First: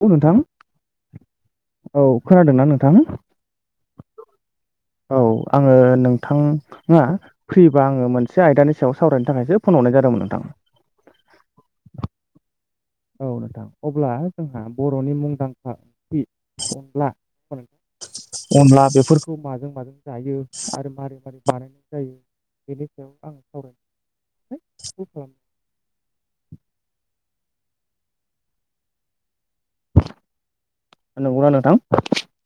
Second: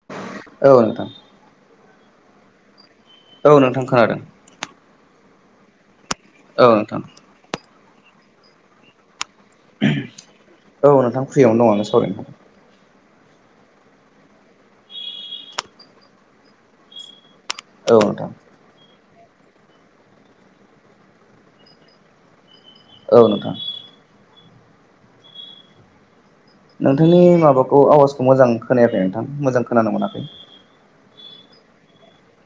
औ नोंथां। औ नोंथां औ खोनादोंना नोंथां? औ नोंथां खोनादों। औ आंङो औ नोंथां नोंथाङा फ्रिबा आंङो मोनसे आयदानि सायाव सावरायनो थाखायसो फन हरनाय जादोंमोन नोंथांनो। औ नोंथां फ्रियावनो दङं सावरायनो। औ नोंथां अब्ला जोंहा बर'नि मुंदांखा ओंख्रि अनला। औ नोंथां। अनला बेफोरखौ माजों माजों जायो आरो मारै मारै बानायनाय जायो। बेनि सायाव औ आं नोंथां सावराय नोंथांनि माबाखौ आवाजखौ मोजां खोनायाखै नोंथां मोजां खोनानो मोनाखै। नंगौना नोंथां।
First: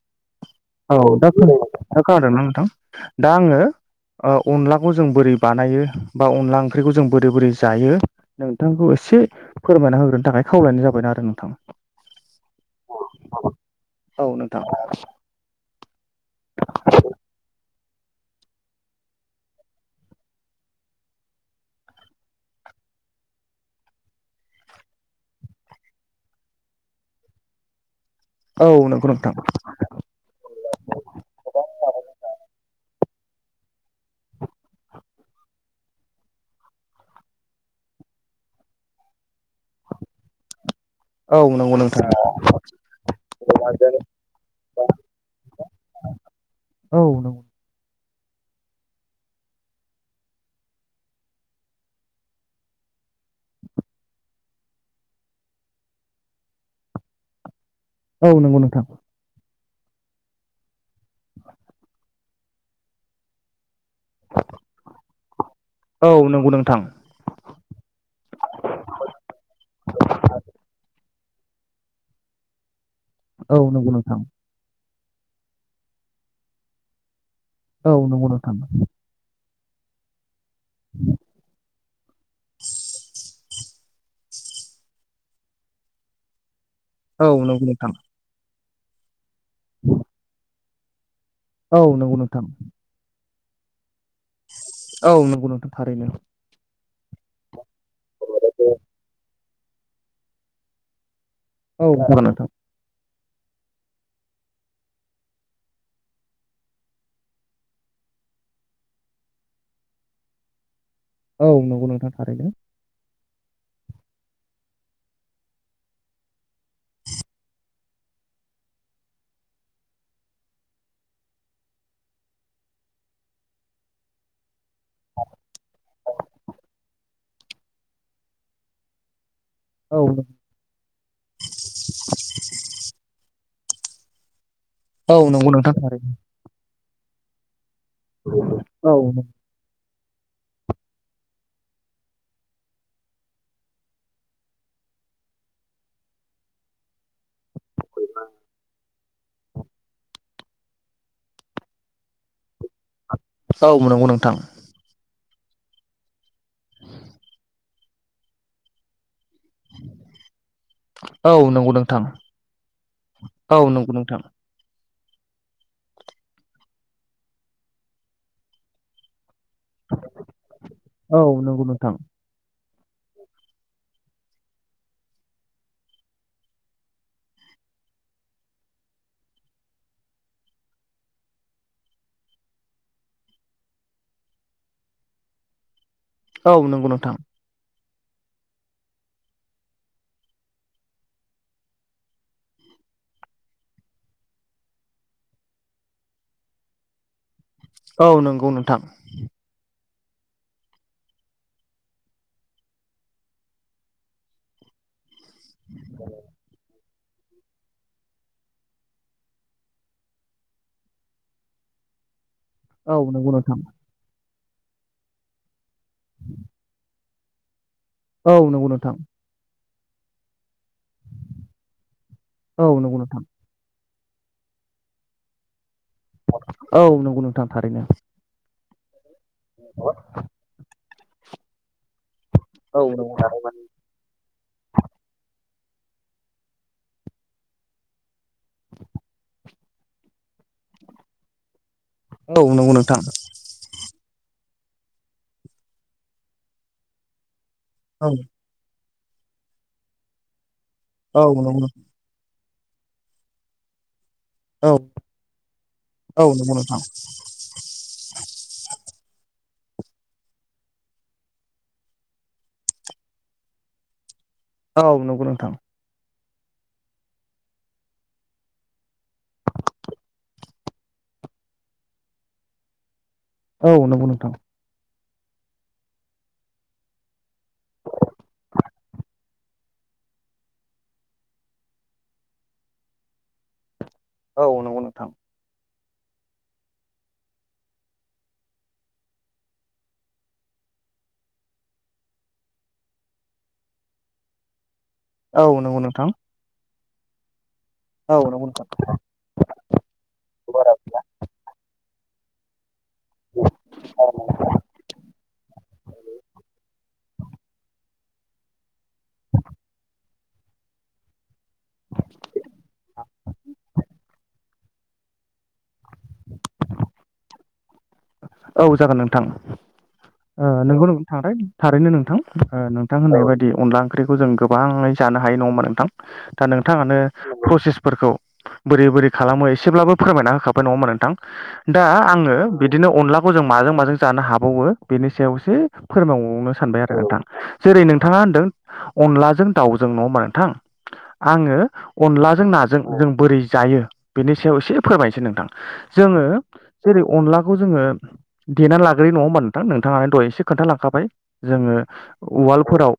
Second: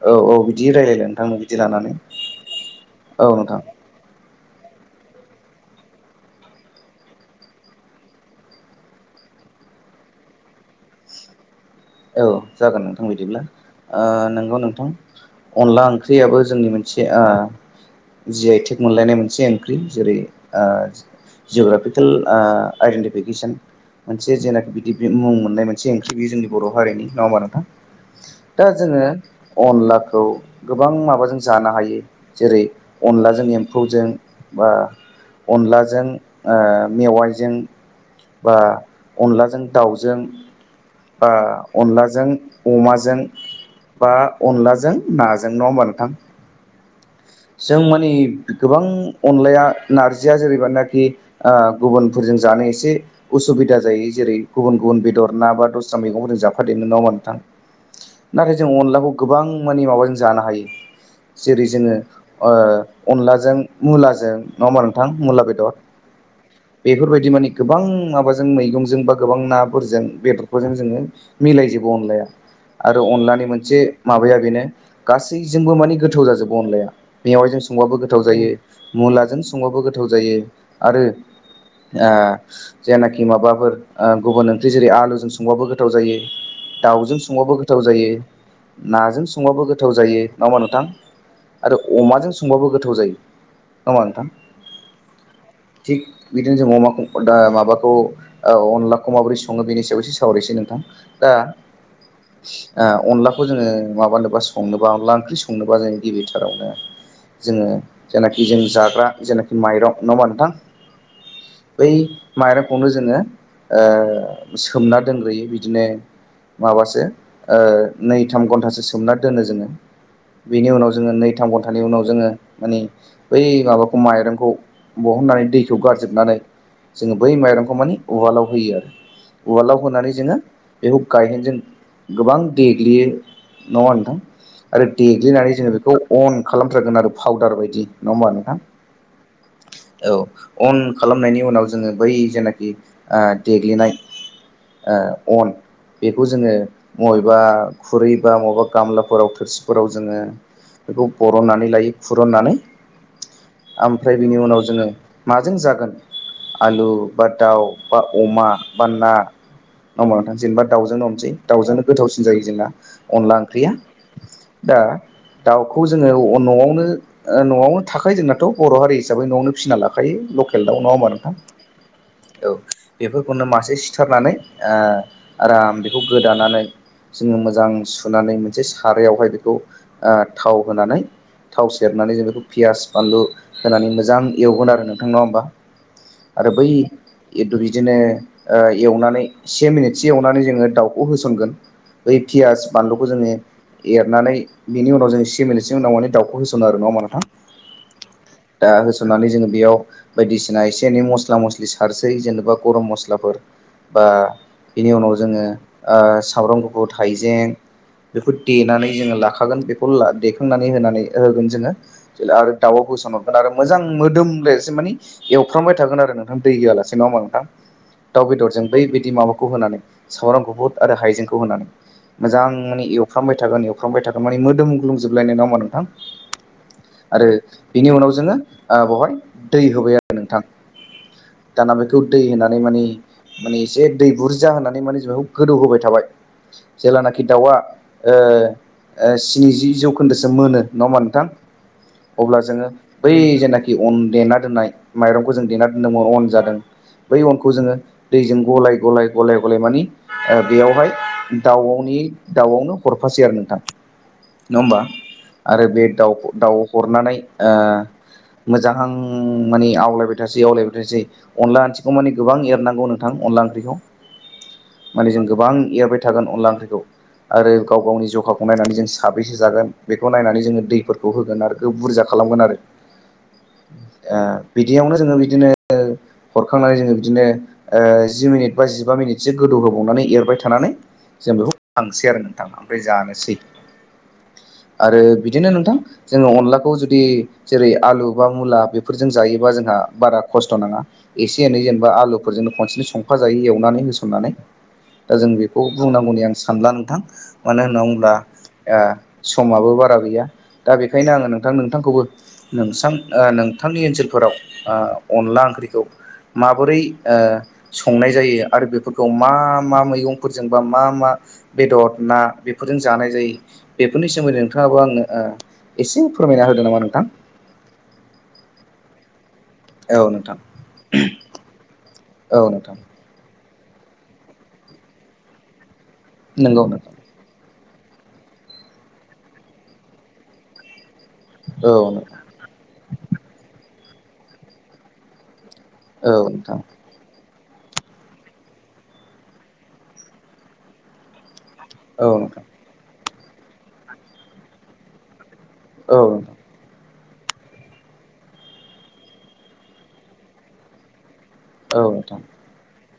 औ औ बिदि औ रायलायला नोंथां दा खोन बिदि लानानै दा खोनादों ना नोंथां औ दा आंङो नोंथां ओ अनलाखौ जों बोरै बानायो बा अनला ओंख्रिखौ जों बोरै बोरै जायो। नोंथांखौ एसे फोरमायना होग्रोनो थाखाय खावलायनाय जाबाय आरो नोंथां। औ जागोन नोंथां बिदिब्ला ओ नोंगौ नोंथां। अनला ओंख्रियाबो जोंनि मोनसे ओ जि आइ टेक मोनलायनाय मोनसे ओंख्रि जेरै ओ जिअग्राफिकेल आइडेन्टिफिकेसन मोनसे जेनाखि बिदि मुं मोननाय मोनसे ओंख्रि जोंनि। बर' हारिनि नङा होमबा नोंथां? दा औ जोङो नंगौ नोंथां अनलाखौ गोबां माबाजों जानो हायो जेरै अनलाजों एम्फौजों बा अनलाजों ओ मेवाइजों बा अनलाजों दाउजों बा औ नंगौ नोंथां अनलाजों अमाजों बा अनलाजों नाजों नङा होमबा नोंथां? औ। जों मानि गोबां अनलाया नारजिया जेरैबानाखि ओ गुबुनफोरजों जानो एसे उसुबिदा जायो जेरै गुबुन गुबुन बेदर ना बा दस्रा मैगंफोरजों जाफादेरनो नङा होमबा नोंथां? औ नाथाय नंगौ जों नोंथां अनलाखौ गोबां मानि माबाजों जानो हायो जेरै जोङो ओ अनलाजों मुलाजों नङा होमबा नोंथां मुला बेदर औ नंगौ नोंथां बेफोरबायदि मानि गोबां माबाजों मैगंजों बा गोबां नाफोरजों बेदरफोरजों जोङो मिलायजोबो अनलाया। आरो अनलानि औ मोनसे नंगौ नोंथां माबाया बेनो गासैजोंबो माने गोथाव जाजोबो। अनलाया मेवाइजों औ संबाबो गोथाव नंगौ जायो नोंथां मुलाजों संबाबो गोथाव जायो। आरो ओ जायानाखि माबाफोर ओ गुबुन ओंख्रि जेरै आलुजों संबाबो गोथाव जायो। दाउजों औ संबाबो नंगौ गोथाव नोंथां जायो। नाजों संबाबो गोथाव जायो। नङा होमबा नोंथां? आरो औ नंगौ अमाजों नोंथां संबाबो गोथाव जायो नङा होमबा नोंथां? औ नंगौ नोंथां थिग थारैनो। बिदिनो जों अमाखौ दा माबाखौ औ अनलाखौ माबोरै सङो बेनि सायाव एसे सावरायसै नोंथां। दा औ [unintelligible] ओ अनलाखौ जोङो माबानोबा संनोबा अनला ओंख्रि संनोबा जों गिबिथारावनो जोङो जेनाखि जों जाग्रा जेनाखि माइरं नङा होमबा नोंथां? औ नंगौ बै नोंथां थारैनो माइरं -खौनो जोङो माने ओ सोमना दोनग्रोयो बिदिनो माबासो ओ नै, थाम घन्टासो सोमना दोनो जोङो। बेनि उनाव जोङो नै, थाम घन्टानि उनाव जोङो माने बै माबाखौ माइरंखौ बहननानै दैखौ गारजोबनानै जोङो बै माइरंखौ माने उवालाव होयो आरो। उवालाव औ होनानै जोङो बेखौ गायहेनजों गोबां देग्लियो नङा नोंथां? आरो औ नंगौ देग्लिनानै नोंथां जोङो बेखौ थारैनो अन खालामथारगोन आरो पाउदार बायदि नङा होमबा नोंथां? औ औ अन खालामनायनि उनाव जोङो बै जेनाखि ओ देग्लिनाय ओ अन बेखौ जोङो मबेबा खुरै बा मबा गामलाफोराव थोरसिफोराव जोङो बेखौ बरननानै लायो, खुरुननानै औ नंगौ ओमफ्राय नोंथां बिनि उनाव जोङो माजों जागोन आलु बा दाउ बा अमा बा ना नङा होमबा नोंथां? जेनेबा दाउजोंनो संसै औ नंगौ दाउजोंनो नोंथां गोथावसिन जायो जोंना। अनला औ ओंख्रिया नंगौ नोंथां। दा दाउखौ जोङो न'आवनो ओ न'आवनो थाखायो जोंनाथ' बर' हारि हिसाबै न'आवनो। फिसिना लाखायो लकेल दाउ नङा होमबा औ नोंथां? नंगौ नोंथां औ बेफोरखौनो मासे सिथारनानै ओ आराम बेखौ गोदानानै। जोङो मोजां सुनानै मोनसे सारायावहाय बेखौ ओ थाव ओ होनानै थाव सेरनानै जों बेखौ पियास फानलु होनानै मोजां एवगोन आरो नोंथां। नङा होमबा? [unintelligible] आरो बै नोंथां [unintelligible] बिदिनो ओ एवनानै से मिनिटसो एवनानै जोङो दाउखौ होसनगोन बै पियास बानलुखौ जोङो एरनानै बेनि उनाव जोङो से मिनितसो उनाव माने दावखौ होसनो आरो नङा होमबा नोथां। औ नंगौ नोंथां। [unintelligible] नानै जोङो बेयाव बायदिसिना एसे एनै मस्ला मस्लि सारसस्रोयो जेनेबा गरम मस्लाफोर बा बेनि उनाव जोङो ओ सामब्राम गुफुर थाइजें बेखौ देनानै जोङो लाखा गोन बेखौनो ला देखांनानै होनानै होगोन जोङो आरो दाउआव औ होसन नंगौ हरगोन आरो नोंथां मोजां मोदोम लायजासे माने एवफ्रामबाय थागोन आरो नोंथां दै होयालासे नङा होमबा नोंथां। दाउ औ बेदरजों नंगौ बै नोंथां बिदि माबाखौ होनानै सामब्राम गुफुत आरो हाइजेंखौ होनानै। मोजां औ माने नंगौ नोंथां एवफ्रामबाय थागोन एवफ्रामबाय थागोन माने मोदोमग्लुंजोबलायनाय नङा होमबा औ नोंथां। नंगौ आरो नोंथां थारैनो बिनि उनाव जोङो ओ बवहाय दै होबाय आरो नोंथां। दाना बेखौ दै होनानै माने औ नंगौ माने थारैनो एसे दै बुरजा होनानै माने बेखौ गोदौ होबाय थाबाय। जेलानाखि दाउआ ओ स्निजि जौखोन्दोसो मोनो नङा होमबा नोंथां अब्ला औ जोङो नंगौ नोंथां बै जेनाखि अन देना दोन्नाय माइरंखौ जों देना दोन्दों अन जादों बै अनखौ जोङो औ दैजों गलाय गलाय गलाय गलाय माने बेयावहाय औ नंगौ दाउनि दाउआवनो हरफासै आरो नोंथां। नङा औ होमबा आरो बे दाउ नंगौ दाउ नोंथां हरनानै ओ मोजां माने आवलायबाय थासै आवलायबाय थासै अनला ओंथिखौ माने गोबां एरनांगौ नोंथां अनला ओंख्रिखौ [inaudible] माने जों नंगौ गोबां नोंथां एरबाय थागोन अनला ओंख्रिखौ आरो गाव गावनि जखाखौ बे नायनानै जों साब्रैसो जागोन बेखौ नायनानै जोङो दैफोरखौ होगोन आरो बुरजा खालामगोन आरो औ नंगौ ओ नोंथां बिदियावनो जोङो बिदिनो हरखांनानै जोङो बिदिनो जि मिनिट बा जिबा मिनिटसो गोदौहोबावनानै एरबाय थानानै जों बेखौ थांनोसै आरो नोंथां ओमफ्राय जानोसै औ नंगौ आरो नोंथां बिदिनो नोंथां जोङो अनलाखौ जुदि जेरै आलु बा मुला बेफोरजों जायोबा जोंहा बारा खस्थ' नङा एसे एनै जेनेबा आलुफोरजोंनो खनसेनो संफ जायो एवनानै होसननानै दा जों औ बेखौ नंगौ नोंथां बुंनांगौनि आं सानला नोंथां मानो होनना बुङोब्ला औ नंगौ ओ नोंथां। समाबो बारा गैया दा बेखायनो आङो नोंथां नोंथांखौबो नोंसां ओ नोंथांनि ओनसोलफोराव अनला ओंख्रिखौ माबोरै संनाय जायो आरो बेफोरखौ मा मा मैगंफोरजोंबा मा मा बेदर ना बेफोरजों जानाय जायो। बेफोरनि सोमोन्दै नोंथाङाबो आङो एसे फोरमायना होगोन नामा नोंथां। औ जागोन नोंथां। औ नोंथां। ओ नोंगौ नोंथां थारैनो नोंथां ओ नोंथां होननाय बायदि अनला ओंख्रिखौ जों गोबाङै जानो हायो नङोमा नोंथां। दा नंगौ नोंथां नोंथाङानो प्रसेसफोरखौ बोरै बोरै खालामो एसेब्लाबो फोरमायना होखाबाय नङा होनबा नोंथां। औ दा नोंथां आङो बिदिनो अनलाखौ जों माजों माजों जानो हाबावो बेनि सायावसो औ फोरमावनो नोंथां सानबाय आरो नोंथां जेरै नोंथाङा होनदों अनलाजों दाउजों नङा होमबा नोंथां आङो औ नोंथां अनलाजों नाजों जों बोरै जायो बेनि सायाव एसे फोरमायनोसै नोंथां। औ जोङो नोंथां जेरै अनलाखौ जोङो। देनानै लाग्रोयो नङा होमबा नोंथां नोंथाङानो दह'इ एसे खोन्थालांखाबाय जोङो औ नोंथां वालडफोराव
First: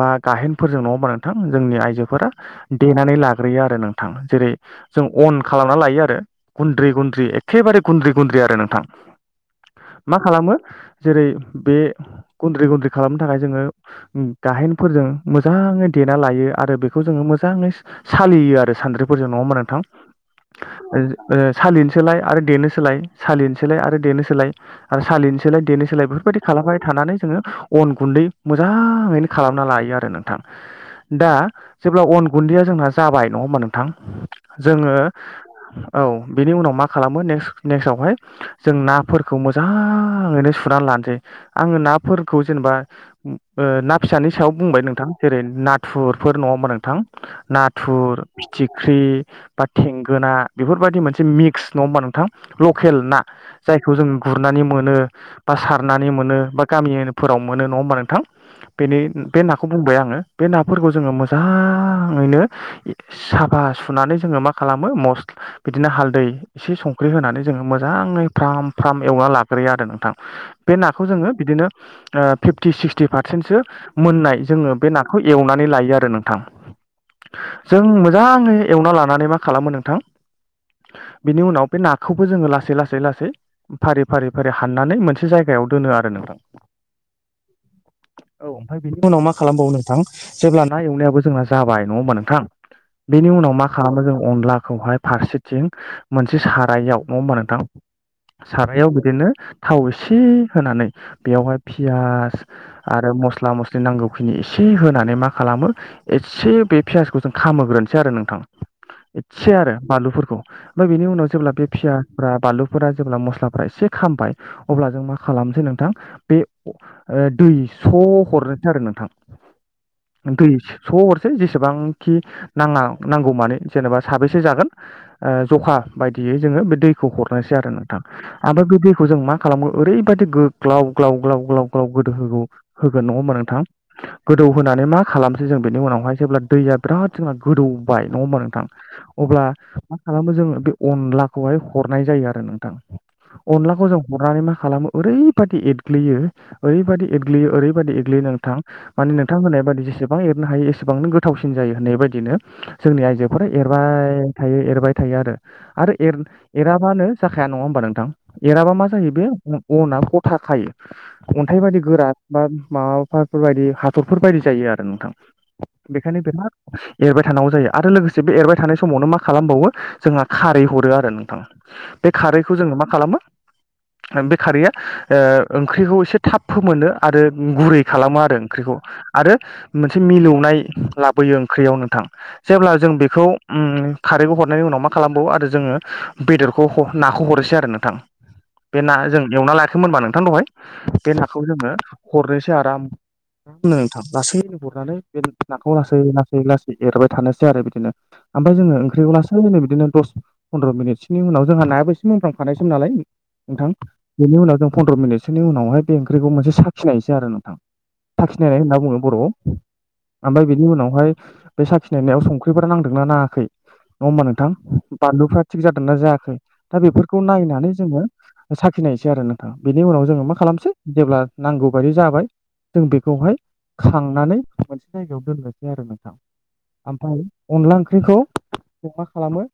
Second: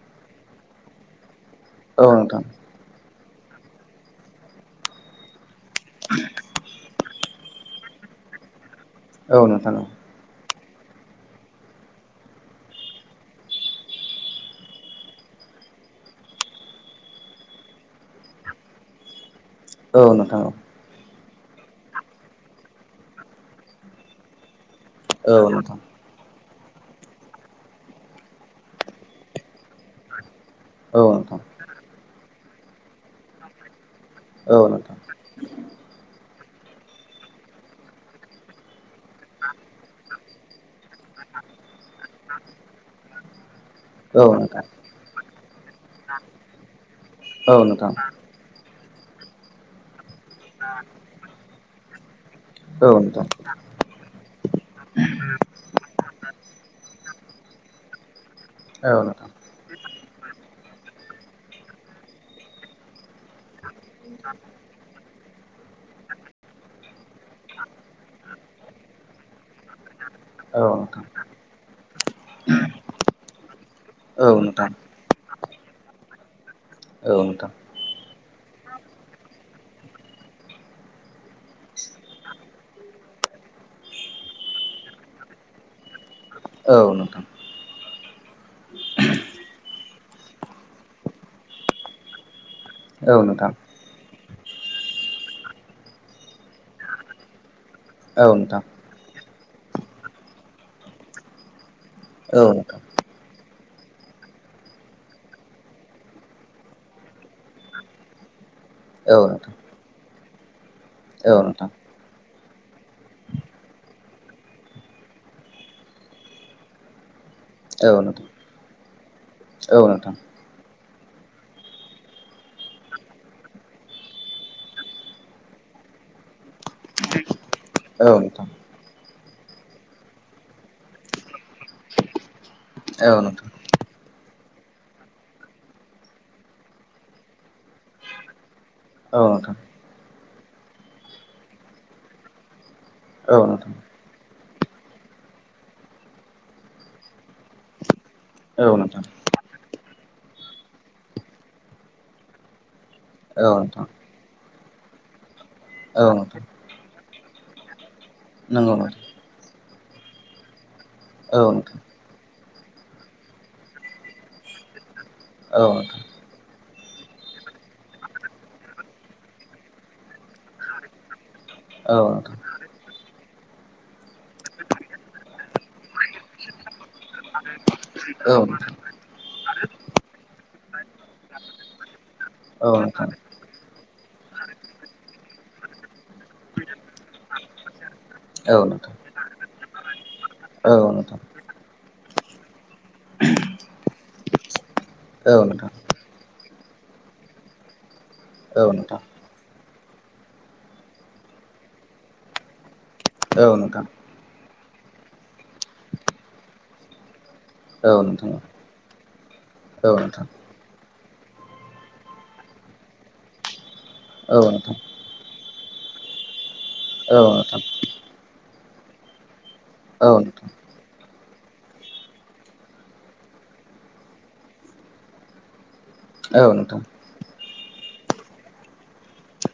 बा गाहेनफोरजों नङाहोनबा नोंथां जोंनि औ आइजोफोरा नोंथां देनानै लाग्रोयो आरो नोंथां‌। जेरै जों अन खालामना लायो आरो गुन्द्रि गुन्द्रि एखेबारे गुन्द्रि गुन्द्रि आरो नोंथां। औ नोंथां। औ मा खालामो जेरै बे गुन्द्रि गुन्द्रि खालामनो थाखाय जोङो गाहेनफोरजों मोजाङै देना लायो आरो बेखौ जोङो मोजाङै सालियो आरो सानद्रिफोरजों नङा औ नोंथां [unintelligible] [unintelligible] सालिनोसोलाय आरो देनो सोलाय सालिनोसोलाय आरो देनो सोलाय। आरो औ सालिनो औ सोलाय नोंथां देनो सोलाय बेफोरबायदि खालामबाय थानानै जोङो अन गुन्दै मोजाङैनो खालामना लायो आरो नोंथां। औ दा नोंथां जेब्ला अन गुन्दैया जोंना जाबाय नङा होमबा नोंथां औ जोङो नोंथां औ बिनि उनाव मा खालामो ने नेक्स्टवहाय जों नाफोरखौ मोजाङैनो सुनानै लासै आङो नाफोरखौ जेनेबा ओ ना फिसानि सायाव बुंबाय नोंथां जेरै नाथुरफोर नङा होमबा नोंथां औ नोंथां नाथुर। फिथिख्रि बा थेंगोना बेफोरबायदि मोनसे मिक्स नङा होमबा नोंथां औ लकेल ना। नोंथां जायखौ जों गुरनानै मोनो। बा सारनानै मोनो बा गामियारिफोराव मोनो नङा होमबा नोंथां औ बेनि नोंथां बे नाखौ बुंबाय आङो बे नाफोरखौ जोङो मोजाङैनो साफा सुनानै जोङो मा खालामो मस बिदिनो हालदै एसे संख्रि होनानै जोङो मोजां मोजाङै फ्राम फ्राम एवना लाग्रोयो आरो नोंथां। औ बे नोंथां नाखौ जोङो बिदिनो ओ फिफ्टि सिक्सटि पारसेन्टसो औ मोननाय नोंथां जोङो बे ना खौ एवनानै लायो आरो नोंथां। औ नोंथां। जों मोजाङै एवना लानानै मा खालामो नोंथां बिनि उनाव बे नाखौबो जोङो लासै लासै लासै लासै फारि फारि फारि हाननानै मोनसे जायगायाव दोनो आरो नोंथां। औ नोंथां। [unintelligible] औ ओमफ्राय बेनि उनाव मा खालामबावो नोंथां जेब्ला ना एवनायाबो जोंना जाबाय नङा होमबा नोंथां। औ बेनि नोंथां उनाव मा खालामो जों अनलाखौहाय फारसेथिं मोनसे सारायाव [unintelligible] औ [unintelligible] नोंथां सारायाव बिदिनो थाव एसे होनानै बेयावहाय पियास आरो मस्ला मस्लि नांगौखिनि एसे होनानै मा खालामो एसे बे पियासखौ जों खामोग्रोनसै आरो नोंथां। इसे आरो बानलुफोरखौ ओमफ्राय बेनि औ उनाव नोंथां औ नोंथां औ नोंथां जेब्ला बे फिया फोरा बानलुफोरा जेब्ला मस्लाफोरा एसे खामबाय अब्ला जों मा खालामसै नोंथां बे ओ दै औ नोंथां औ नोंथां औ नोंथां औ नोंथां औ नोंथां स' औ हरनोसै आरो नोंथां नोंथां दै स' हरसै जेसेबांखि नाङा नांगौ मानि जेनेबा साबेसे जागोन। ओ जखा बायदियै जोङो बे दैखौ हरनोसै आरो नोंथां ओमफ्राय बे दैखौ जों मा खालामगोन ओरैबायदि गो ग्लाव ग्लाव ग्लाव ग्लाव ग्लाव गोदो होगौ होगोन नङा होमबा नोंथां। गोदौ होनानै मा खालामसै जों बेनि उनावहाय जेब्ला दैया बिराद जोंना गोदौबाय नङा होमबा नोंथां। अब्ला मा खालामो जोङो बे अनलाखौहाय हरनाय जायो आरो नोंथां। अनलाखौ जों हरनानै मा खालामो ओरैबादि एरग्लियो ओरैबादि एरग्लियो ओरैबायदि [unintelligible] नोंथां माने नोंथां होननाय बायदि जेसेबां एरनो हायो एसेबांनो गोथावसिन जायो होननाय बायदिनो जोंनि आइजोफोरा एरबाय थायो एरबाय थायो आरो आरो औ एर नोंथां एराबानो जाखाया नङा होमबा नोंथां एराबा नंगौ मा नोंथां जायो बे अनाआ गथा खायो। औ अन्थाइ नोंथां बायदि गोरा बा माबाफोर बायदि हाथरफोर बायदि जायो आरो नोंथां। औ नोंथां [unintelligible] एरबाय थानांगौ जायो आरो लोगोसे बे एरबाय थानाय समावनो मा खालामबावो जोंहा खारै हरो आरो नोंथां। औ बे नोंथां खारैखौ जोंनो मा खालामो बे खारैया ओ ओंख्रिखौ एसे थाब फोमोनो आरो गुरै खालामो औ आरो नोंथां ओंख्रिखौ। आरो मोनसे मिलौनाय लाबोयो ओंख्रियाव नोंथां जेब्ला औ जों नोंथां बेखौ उम खारैखौ हरनायनि उनाव मा खालामबावो आरो जोङो बेदरखौ [unintelligible] नाखौ हरनोसै आरो नोंथां। औ बे ना नोंथां जों एवना लायाखैमोनबा नोंथां दहाय औ बे नोंथां ना खौ जोङो हरनोसै आराम [unintelligible] लासैनो हरनानै बे औ नोंथां औ नाखौ नोंथां औ नोंथां लासै लासै लासै एरबाय थानोसै आरो बिदिनो ओमफ्राय औ जोङो ओंख्रिखौ लासै नै बिदिनो दस फन्द्र' मिनिटसोनि उनाव जोंहा नायाबो एसे मोनफ्राम खानायसोमोन नालाय नोंथां। बेनि उनाव जों फन्द्र' मिनिटसोनि उनावहाय बे ओंख्रिखौ मोनसे साखिनायसै आरो नोंथां। औ थाखिनायनाय होनना बुङो बर'आव नोंथां ओमफ्राय बेनि उनावहाय बे साखिनायनायाव संख्रिफोरा नांदोंना नाङाखै नङा होमबा नोंथां। बानलुफ्रा थिग जादोंना जायाखै दा औ बेफोरखौ नोंथां नायनानै जोङो साखिनायसै आरो न बेनि उनाव औ जोङो मा खालामसै जेब्ला नांगौ बायदि जाबाय जों बेखौहाय खांनानै मोनसे जायगायाव दोननोसै आरो नोंथां। औ नोंथां। ओमफ्राय अनला ओंख्रिखौ जों मा खालामो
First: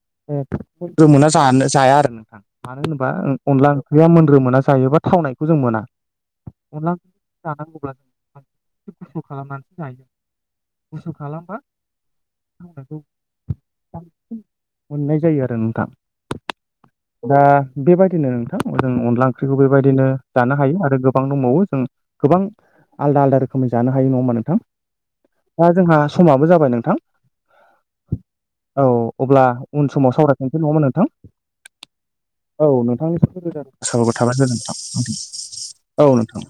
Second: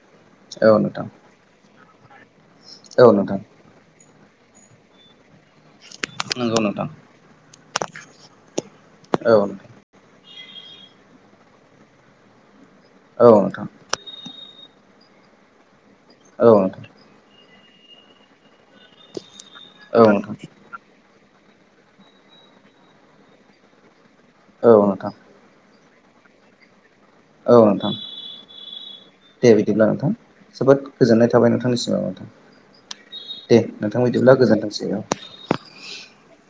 औ नोंथां ना जानो जाया आरो नोंथां मानो औ नोंथां होनोबा औ नोंथां अनला ओंख्रिया मोग्रोमोना जायोबा थावनायखौ जों मोना नंगौ नोंथां अनला जानांगौब्ला जों एसे खुस्थ' औ नोंथां खालामनानैसो जायो। गुसु खालामबा [unintelligible] औ नोंथां। मोननाय जायो आरो नोंथां। औ। दा बेबायदिनो नोंथां जों अनला ओंख्रिखौ औ बेबायदिनो नोंथां जानो हायो आरो। गोबां दंबावो जों गोबां आलदा आलदा रोखोमै जानो हायो नङा होमबा नोंथां? औ नोंथां। दा जोंहा समाबो जाबाय नोंथां। औ नोंथां। औ अब्ला दे बिदिब्ला उन समाव नोंथां सावरायखां जोबोद गोजोननाय थाबाय नोंथांनि सिमाव नोंथां। औ नोंथांनिसिमबो दे नोंथां गोजानाय बिदिब्ला थाबाय गोजोनथोंसै औ गोजोनथों औ नोंथां।